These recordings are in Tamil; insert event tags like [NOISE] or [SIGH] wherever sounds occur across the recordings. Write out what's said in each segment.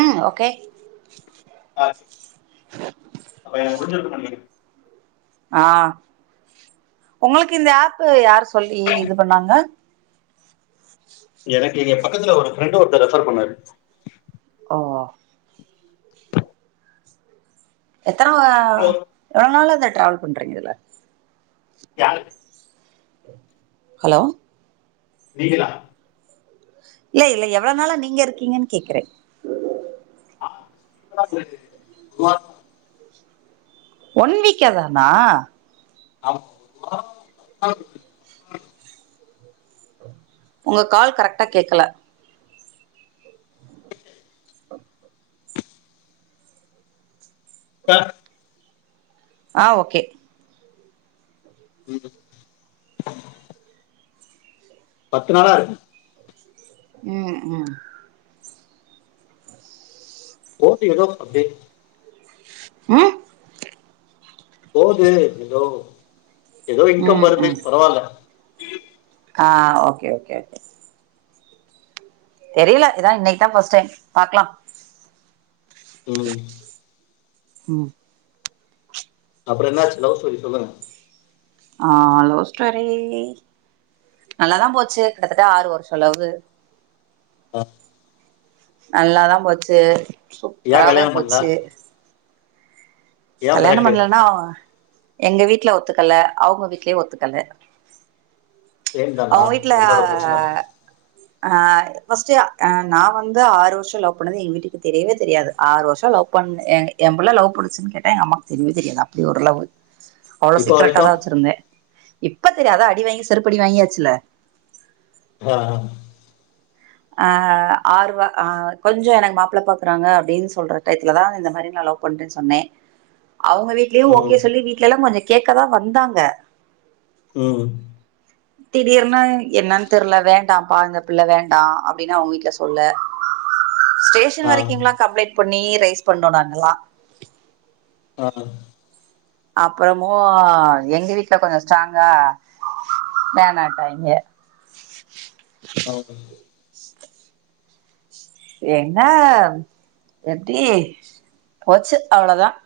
உம் ஓகே [INAUDIBLE] ஆஹ் உங்களுக்கு இந்த ஆப் யரு சொல்லி இது பண்ணாங்க எனக்கு எங்க பக்கத்துல ஒரு ஃப்ரெண்ட ஒருத்த ரெஃபர் பண்ணாரு ஆ எத்தன அவரு எவளோ நாள் அத ட்ராவல் பண்றீங்கல்ல யாரு ஹலோ நீங்களா இல்ல இல்ல எவ்வள நாளா நீங்க இருக்கீங்கன்னு கேக்குறே [INAUDIBLE] ஒன் வீக்கா தானா [UNINTELLIGIBLE] உங்க கால் கரெக்டா கேக்கல [UNINTELLIGIBLE] ஆ ஓகே [UNINTELLIGIBLE] பத்து நாளா இருக் ம் ம் போது ஏதோ அப்டே ம் போது எதோ எதோ இன்கம் ம் வருது ம் பரவால்ல ஆ ஓகே ஓகே ஓகே தெரியல இதா இன்னிக்கு தா இதா பர்ஸ்ட் டைம் பாக்கலா ம் ம் அப்றோ என்னாச்சி லவ் ஸ்டோரி சொல்லுங்க ஆ லவ் ஸ்டோரி நல்லா தா போச்சி கிட்டத்தட்ட ஆறு வருஷ லவ்வு ஆ நல்லா தா போச்சு ஏன் சூப்பராவே கல்யாணம் பண்ணல போச்சி ஏன் கல்யாண பிரேக்கப் பண்லனா எங்க வீட்ல ஒத்துக்கல அவுங்க வீட்லயு ஒத்துக்கல சேம் தானா என்னோட பிரச்சன தா ஹ பஸ்ட்டு நா வந்து ஆறு வருஷோ லவ் பண்ணது எங்க வீட்டுக்கு தெரியவே தெரியாது ஆறு வருஷோ லவ் பண்ண ய புள்ள லவ் பண்ணச்சின்னு கேட் எங்க அம்மாக்கு தெரியவே தெரியாது அப்டி ஒரு லவ்வு அவ்ளோ இப்போ சீக்கரட்டா தா வரைக்கும் வெச்சிருந்தே இப்ப தெரியாதா அடி வாங்கி செருப்படி வாங்கியாச்சில ஆ ஆ ஆ ஆர்வ ஆ கொஞ்ஜோ எனக்கு மாப்புள பாக்குறாங்க அப்டின்னு சொல்ற டயத்துல தா இந்த மாரி நா லவ் பண்றேன்னு சொன்னே அவுங்க வீட்லயு ம் ஓகே சொல்லி வீட்லெல்லா கொஞ்ச கேக்க தா வந்தாங்க ம் திடீர்னு என்னன்னு தெர்ல வேண்டாம்ப்பா இந்த பிள்ள வேண்டா அப்டின்னு அவுங்க வீட்ல சொல்ல ஸ்டேஷன் ஆ வரைக்குங்கலா கம்ப்ளைட் பண்ணி ரைஸ் பண்ணோ நாங்களா ஆ அப்புறமும் எங்க வீட்டுல கொஞ்சம் ஸ்ட்ராங்கா வேனாட்டாய்ங்க ஹ என்ன எப்டி போச்சு அவ்வளோதான்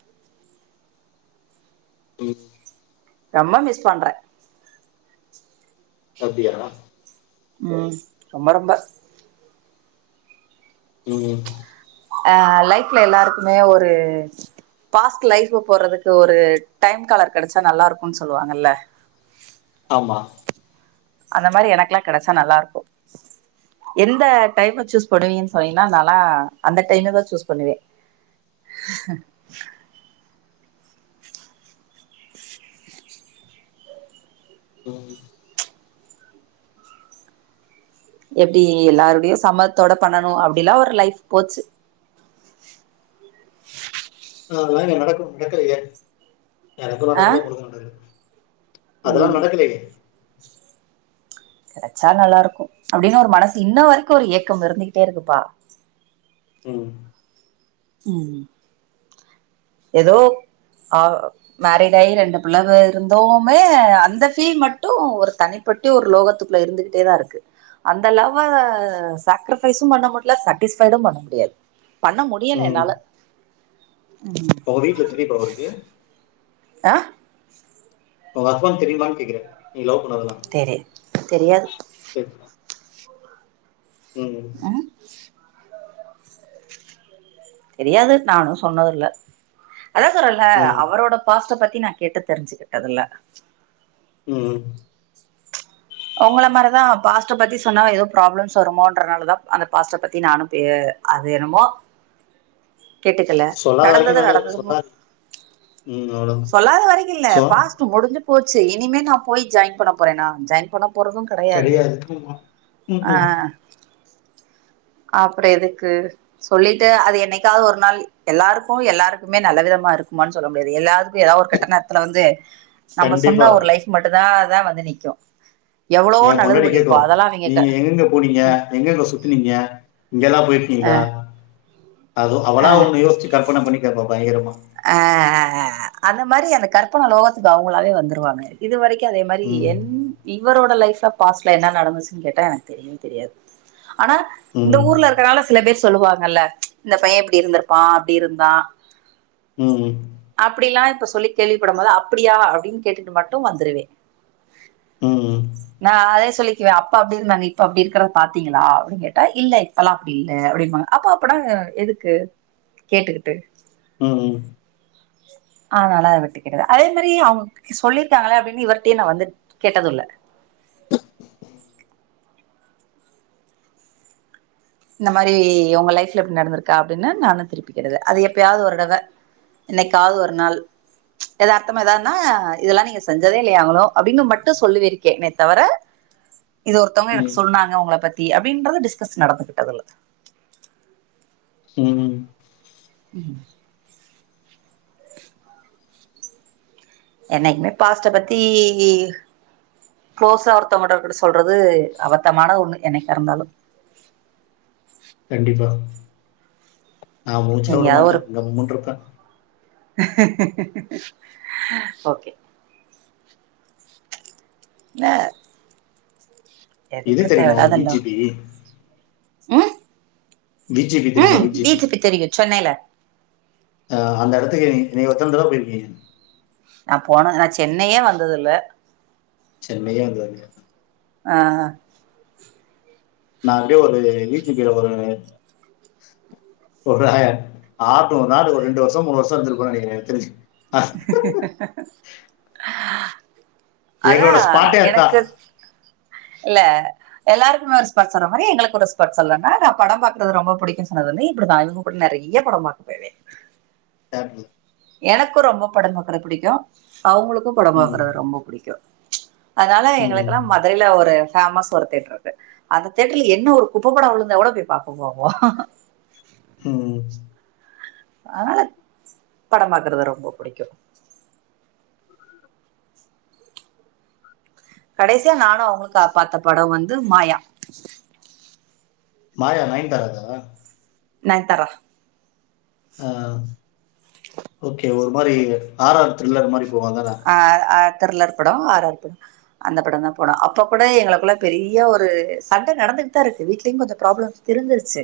ம் ரொம்ப மிஸ் பண்றேன் சத்தியாத உம் ரொம்ப ரொம்ப உஹம் அஹ் லைஃப்ல எல்லாருக்குமே ஒரு பாஸ்ட் லைஃப் போடுறதுக்கு ஒரு டைம் கலர் கிடைச்சா நல்லா இருக்கும்ன்னு சொல்லுவாங்கல்ல ஆமா அந்த மாரி எனக்குெல்லாம் கிடைச்சா நல்லா இருக்கும் எந்த டைம் சூஸ் பண்ணுவீன்னு சொன்னீங்கன்னா நல்லா அந்த டைமு தான் சூஸ் பண்ணுவேன் அஹ எப்படி எல்லாரருடையும் சம்மத்தோட பண்ணணும் அப்படிலாம் ஒரு லைஃப் போச்சு ஆனா இங்க நடக்கணு நடக்கலைய எனக்கும் ஆ நடக்கல உங்களுக்கு நடக்கல அதெல்லாம் ம் நடக்கலயே கிடைச்சா நல்லா இருக்கும் அப்படின்னு ஒரு மனசு இன்ன வரைக்கும் ஒரு இயக்கம் இருந்துகிட்டே இருக்குப்பா ம் உம் ஏதோ ஆஹ மேரிட் ஆகி ரெண்டு பிள்ளவ இருந்தோமே அந்த ஃபீல் மட்டும் ஒரு தனிப்பட்டி ஒரு லோகத்துக்குள்ள இருந்துகிட்டே தான் இருக்கு அந்த லவ்வ சக்கரிபைஸும் பண்ண முடியல சாட்டிஸ்பைடும் பண்ண முடியாது பண்ண முடியல ம் என்னால உங்க வீட்ல எத்தன [UNINTELLIGIBLE] இருக்கு ஆஹ உங்க ஹஸ்பெண்ட் தெரியுமானு கேக்குறேன் நீங்க லவ் பண்ணதெல்லா தெரி தெரியாது உம் ம் தெரியாது நானும் சொன்னதில்ல அதான் சொரல ம் அவரோட பாஸ்ட பத்தி பத்த நா கேட்டு தெரிஞ்சுகிட்டதுல்ல உம் உங்களளை மாரிதான் பாஸ்ட பத்தி சொன்னா ஏதோ ப்ராப்ளம்ஸ் வருமோன்றனாலதான் அந்த பாஸ்ட பத்தி நானும் பே அதுணுமோ கேட்டுக்கல சொல்லாத நடந்தது வரைக்கு நல்லது நடந்ததுமோ சொல்லாதீங்க ம் அவ்ளோதா சொல்லாத வரைக்குல்ல சோ பாஸ் முடிஞ்சு போச்சு இனிமே நா போய் ஜாயின் பண்ண போறேன் நா ஜாயின் போறதும் கிடையாது கெடையாது ஆமா ம் ம் ஆஹ் அப்புறம் எதுக்கு சொல்லிட்டு அது என்னைக்காவது ஒரு நாள் எல்லாருக்கும் எல்லாருக்குமே நல்ல விதமா இருக்குமான்னு சொல்ல முடியாது எல்லாருக் ஏத ஒரு கட்ட நேரத்துல வந்து நம்ம கண்டிப்பா சொன்ன ஒரு லைஃப் மட்டும் தான் தா வந்து நிக்கு எவ்ளோ ஏ நல்லது பொன்னாடி பண்ணிருப்போ கேக்கும் அதெல்லா அவிங்க க நீங்க எங்கங்க போனீங்க எங்கங்க சுத்துனீங்க இங்கெல்லாம் போயி அ கீங்களா அது அவலா ஒன்னு யோசிச்சு கற்பன பண்ணி கேப்பா பயங்கரமா அஹ் அந்த மாரி அந்த கற்பன லோகத்துக்கு அவங்களாவே வந்துருவாங்க இது வரைக்கும் அதே மாரி ம் என் இவரோட லைப்ல பாஸ்ட்ல என்ன நடந்துச்சுன்னு கேட்டா எனக்கு தெரியவே தெரியாது ஆனா இந்த ம் ஊர்ல இருக்கிறனால சில பேர் சொல்லுவாங்கல்ல இந்த பையன் இப்படி இருந்திருப்பான் அப்படி இருந்தான் உம் உம் அப்படில்லா இப்ப சொல்லி கேள்விப்படும் போது அப்டியா அப்படின்னு கேட்டுட்டு மட்டும் வந்துருவேன் ம். நா அதே சொல்லிக்குவேன் அப்பா அப்படி இருந்தாங்க இப்ப அப்படி இருக்கிறதா பாத்தீங்களா அப்படின்னு கேட்டா இல்ல இப்பல்லாம் அப்படி இல்ல அப்படின்னுாங்க அப்ப அப்பனா எதுக்கு கேட்டுக்கிட்டு உம் ம் அதனால அத விட்டிக்கிரியா அதே மாரி அவுங்க சொல்லியிருக்காங்களே அப்டின் இவர்டையு நா வந்து கேட்டதுல்ல இந்த மாரி உங்க லைஃப்ல எப்டி நடந்துருக்கா அப்டின் நானு திருப்பிக்கேட்ட அது எப்பியாவது ஒரு தடவ என்னைக்காவது ஒரு நாள் எதார்த்தமா ஏதான்னா இதெல்லா நீங்க செஞ்சதே இல்லையாங்குளோ அப்டிங்கு மட்டும் சொல்லுவேருக்கேன்னே தவிர இது ஒருத்தவங்க எனக்கு ம். சொன்னாங்க உங்கள பத்தி அப்டின்றது டிஸ்கஸ் நடக்குது அதுல உம் உம் என்னைக்குமே பாஸ்ட்ட பத்தி க்ளோஸா அருத்தவங்கர்கிட்ட சொல்றது அவத்தமான ஒண்ணு என்னைக்காருந்தாலு கண்டிப்பா நா மூச்சே எங்கேயாவது உடமாட்டே ஒரு இவன் மூண்று கண் ஓகே ந இது எதுக்கு தெரியுமா உங்களுக்கு தேவையில்லாதல்லா விஜிபி? உம் வீஜேபி தெரியுமா விஜிபி தெரியு சென்னையில அஹா அந்த இடத்துக்கே நீங் ஒத்தன் தட போயிருக்கீங்க நா போதுனா நா சென்னையே வந்ததுல்ல சென்னையே வந்ததில்ல ஆஹ் நா அப்டியே ஒரு வீஜிபியில ஒரு ஒரு ஆட்டோ நாள் ஒரு ரெண்டு வருஷம் மூணு வருஷம் இருந்திருப்பே நினைக்கிற எனக் தெரிஞ்சு அஹ், [INAUDIBLE] அதா எங்களோட ஸ்பாட்டே அதான். எனக்குத் இல்ல எல்லாருக்குமே ஒர் ஸ்பார்ட் சொல்ற மாரி எங்குளுக்கு ஒரு ஸ்பார்ச் சொல்லுன்னா நா படம் பாக்குறது ரொம்ப பிடிக்கும் சொன்னதுமே இப்டிதா இவுங்க கூட நெறைய படம் பாக்க போவே [UNINTELLIGIBLE] எனக்கு ரொம்ப படம் பாக்குற பிடிக்கு அவுங்களுக்கும் படம் ம். பாக்குற ரொம்ப பிடிக்கு அதனால ம். எங்குளுக்கெல்லா மதுரையில ஒரு பேமஸ் ஒரு தேட்டர் இருக்கு அந்த தேட்டர்ல என்ன ஒரு குப்பப்படம் விழுந்தா கூட போய் பாக்க போவோ ம். ஆஹத் படம் பாக்குறது ரொம்ப புடிக்கு கடைசியா நானு அவுங்குளும் பாத்த படம் வந்து மாயா மாயா நயன்தாராத நயன்தாரா ஆஹ் ஓக்கே ஒரு மாரி ஆறார் த்ரில்லர் மாரி போவான் அதானே? ஆஹ் அ த்ரிலர் படோ ஆறார்து அந்த படந்தா போனோ அப்ப கூட எங்களுக்குள்ள பெரிய ஒரு சண்ட நடந்துட்டுதா இருக்கு வீட்லயும் கொஞ்சம் ப்ராப்ளம் தெரிஞ்சிருச்சு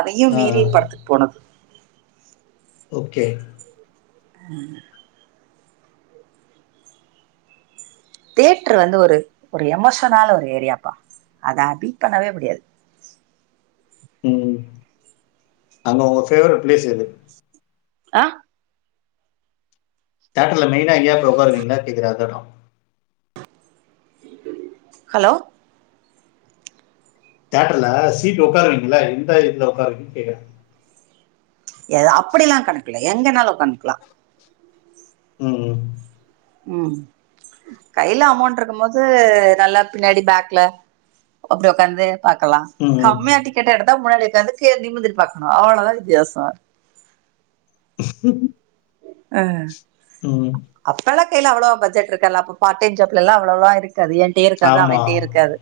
அதையும் ஆ. மீறி படத்துக்கு போனது ஓக்கே உம் தியேட்ரு வந்து ஒரு ஒரு எமாஷ்னால ஒரு ஏரியாப்பா அத அடிட் பண்ணவே முடியாது உம் அங்க உங்க ஃபேவ்ரேட் பிளேஸ் எது அஹ் தடுத் இல்ல மெயினா எங்கியாவது போய் உக்காருவீங்களான் கேக்குறே அத்தெடம் ஹலோ தேட்டர்ல சீட் உட்காருவீங்கள எந்த இதுல உகாருவீங்கன்னு கேக்குறேன் ஏதா அப்படிலாம் கணக் கு இல்ல எங்கனாலும் உட்காந்துகலாம் உம் உம் உம் கையில அமௌண்ட் இருக்கும் போது நல்லா பின்னாடி பேக்ல அப்டி உக்காந்து பாக்கலாம் ம். கம்மியா டிக்கெட் எடு த்தா முன்னாடி உக்காந்து கீழ நிமிந்திட்டு பாக்கணும் அவ்வளோதான் வித்தியாசம் [INAUDIBLE] ஆஹ் உம் அப்பயெல்லாம் அவ்வளவா பட்ஜெட் இருக்காது அப்போ பார்ட் டைம்ஜாப்லல்லாம் அவ்வளோலாம் இரு க்காது என்டயே இருக்காது அவன்டயே இருக்காது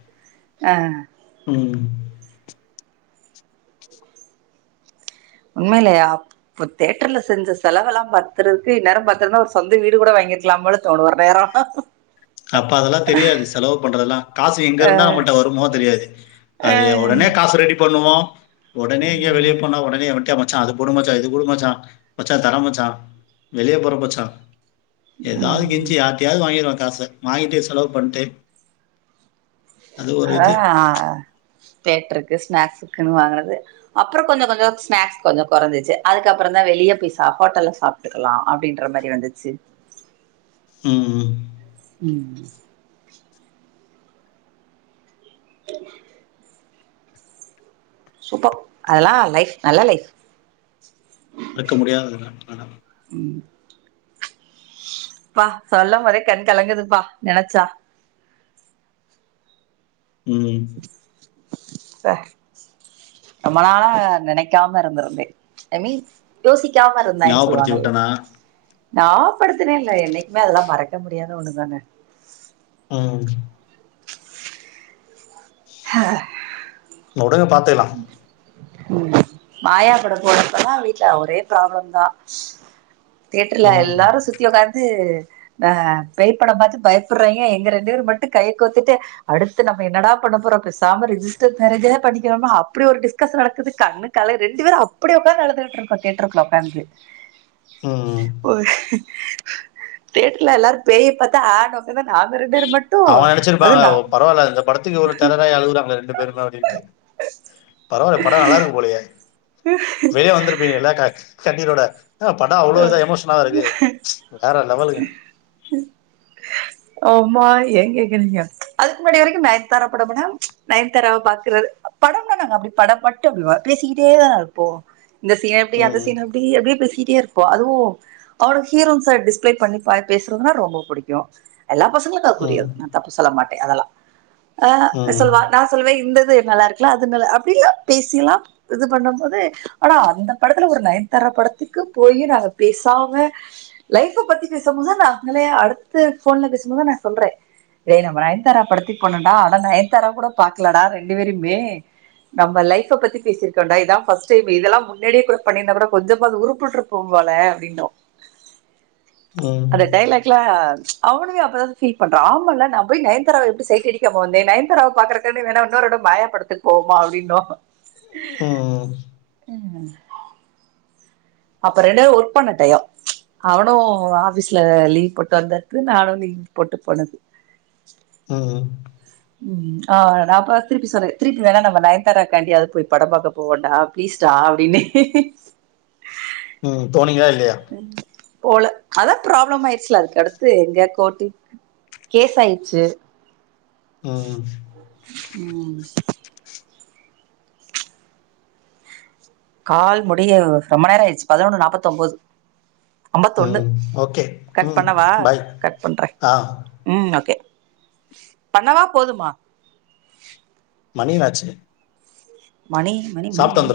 ஆஹ் உம் உண்மைலயா அப்ப தேட்டர்ல செஞ்ச செலவுல்லாம் பாத்துறதுக்கு இந நேரம் பாத்துதுன்னா ஒரு சொந்த வீடு கூட வாங்கிருக்கலாம் போல தோணு ஒரு நேரம் குங் அப்ப அதெல்லாம் தெரியாது செலவு பண்றதுெல்லாம் காசு எங்க இருந்தா நம்மிட்ட வருமோ தெரியாது அது உடனே காசு ரெடி பண்ணுவோம் [INAUDIBLE] ஒடனே எங்கயா வெளியே போனா ஒடனே மச்சான் அது போடுமச்சா இது போடுமமச்சான் மச்சா தரேன் மச்சான் வெளியே போற மச்சான் ஏதாவது கெஞ்சி ம் யாருட்டயாவது வாங்கிருவாங்க காச வாங்கிட்டு செலவு பண்ட்டு அது ஒரு இது. அதான் தேட்டருக்கு ஸ்நாக்ஸுக்குன்னு வாங்குனது அப்புறம் கொஞ்சம் கொஞ்சம் ஸ்நாக்ஸ் கொஞ்சம் கொறைஞ்சிச்சு அதுக்கப்புறம் தான் வெளிய போய் சாப்பாடெல்லாம் சாப்பிட்டுக்கலாம் அப்படின்ற மாதிரி வந்துச்சு உம் உம் உம் [INAUDIBLE] அதெல்லாம் லைஃப் நல்ல லைஃப் இருக்க முடியாதுகிற நெலம ம் ப்பா சொல்லும் போதே கண் கலங்குதுப்பா நெனைச்சா உம் ப்பா ரொம்ப நாளா நெனைக்காம இருந்திருந்தே ஐ மீன் யோசி க்காம இருந்தான்னு ஞாபகப்படுத்தி சொல்லுவாங்கல்ல விட்டனா? ஞாவ படுத்தினே இல்ல என்னைக்குமே அதெல்லாம் மறக்க முடியாத ஒண்ணுதானே ம் ஆஹ [UNINTELLIGIBLE] பாத்துக்கலாம் மாயாப்பட போறப்பல்லாம் வீட்டுல ஒரே ப்ராப்ளம் தான் தேட்டுர்ல ம். எல்லாரும் சுத்தி உக்காந்து ஹ பேய் படம் பார்த்து பயப்படுறீங்க எங்க ரெண்டு பேரும் மட்டும் கைய கோத்துட்டு அடுத்து நம்ம என்னடா பண்ண போறோம் பேசாம ரிஜிஸ்டர் மேரேஜ்ஜே பண்ணிக் கணுமா அப்படி ஒரு டிஸ்கஷன் நடக்குது கண்ணுக்கல ரெண்டு பேரும் அப்டி உக்காந்து அழுதுகிட்டு இருக்கோம் தியேட்டர் குள்ள உக்காந்து ம். போஓ தேட்டுரல எல்லாரும் பேய பார்த்தா ஆனும் அவன் நினைச்சிருப்பாங்க நா பரவாயில்ல இந்த படத்துக்குவ்வள தலராய் அழுகுகறாங்க ரெண்டு பேருமே அப்படின்னுட்டு பரவாயில்லலை படம் நல்லா இருக்கும் போலயே பேய்யா வந்து இருப்பீங்கல [UNINTELLIGIBLE] [UNINTELLIGIBLE] ஹ படம் அவ்வளவு இதான் எமோஷனா இருக்கு வேற லெவலுங்க ஆமா ஏன் கேக்குறீங்க அதுக்கு முன்னாடி வரைக்கும் நைன்த்தாரா படம்டா நயன்த்தாரவ பாக்குறது படம்னா நாங்க அப்டி படம் மட்டும் அப்படி பேசிக்கிட்டே தான இருப்போம் இந்த சீன எப்டி அந்த ம். சீன அப்டி அப்படியே பேசிட்டு டே இருப்போம் அதுவும் அவளோ ஹீரோன்ஸ டிஸ்பிளே பண்ணி பேசுறதுன்னா ரொம்ப பிடிக்கும் எல்லா பசங்களுக்கும் அது ம். புரியாது நா தப்பு சொல்ல மாட் அதெல்லாம் ஆ ம். சொல்லவா நான் சொல்வேன் இந்த து நல்லா இருக்கலாம் அது அப்படல்லாம் பேசலாம் இது பண்ணும் போது ஆனா அந்த படத்துல ஒரு நயன்தாரா படத்துக்கு போய் நாங்க பேசாம லைஃப் பத்தி பேசும்போது நாங்களே அடுத்து போன்ல பேசும்போதான் நான் சொல்றேன் டே நம்ம நயன்தாரா படுத்தி போனடா ஆனா நயன்தாரா கூட பாக்கலடா ரெண்டு பேருமே நம்ம லைப் பத்தி பேசிருக்கோன்டா இதான் ஃபர்ஸ்ட் டைம் இதெல்லாம் முன்னாடியே கூட பண்ணிருந்தா கூட கொஞ்சமா அது உருப்பட்டுருப்பபோம் போல அப்டின்னோ ம். அந்த டயலாக் லா அவனுமே அப்பதான் ஃபீல்பண்ரா ஆமால்ல நான் போய் நயன்தாராவ எப்படி சைட் அடிக்காம வந்தேன் நயன்தாராவ பாக்குறதுக்குன்ன வேணா இன்னொரு தடவ மாய படத்துக்கு போவோம்மா அப்படின்னும் உம் அப்ப ரெண்டு பேரும் ஒர்க் பண்ண டயம் அவனும் ஆபீஸ்ல லீவ் போட்டு வந்தடுக்கு நானும் லீவ் போட்டு போனுது ம் உம் ஆஹ நான்ப்ப திருப்பி சொல்றேன் திருப்பி வேணா நம்ம நயன்தாராக்காண்டிாவது போய் படம் பாார்க்க போகண்டா பிளீஸ்டா அப்படின்னு உம் போனிங்கல்லா உம் போல அதான் ப்ராப்ளம் ஆயிடுச்சுல அதுக்கு அடுத்து எங்க கோர்ட் கேஸ் ஆயிடுச்சு ம் உம் கால் முடிய ரொம்ப நேரம் ஆயிடுச்சு பதினொன்னு நாற்பத்த ஒன்பது ஐம்பத்து ஒண்ணு ம். ஓகே. கட் ம். பண்ணவா பாய். கட் பண்றேன் ஆ. உம் ஓகே பண்ணவா போதுமா மணி என்னாச்சி மணி மனி மணி மணி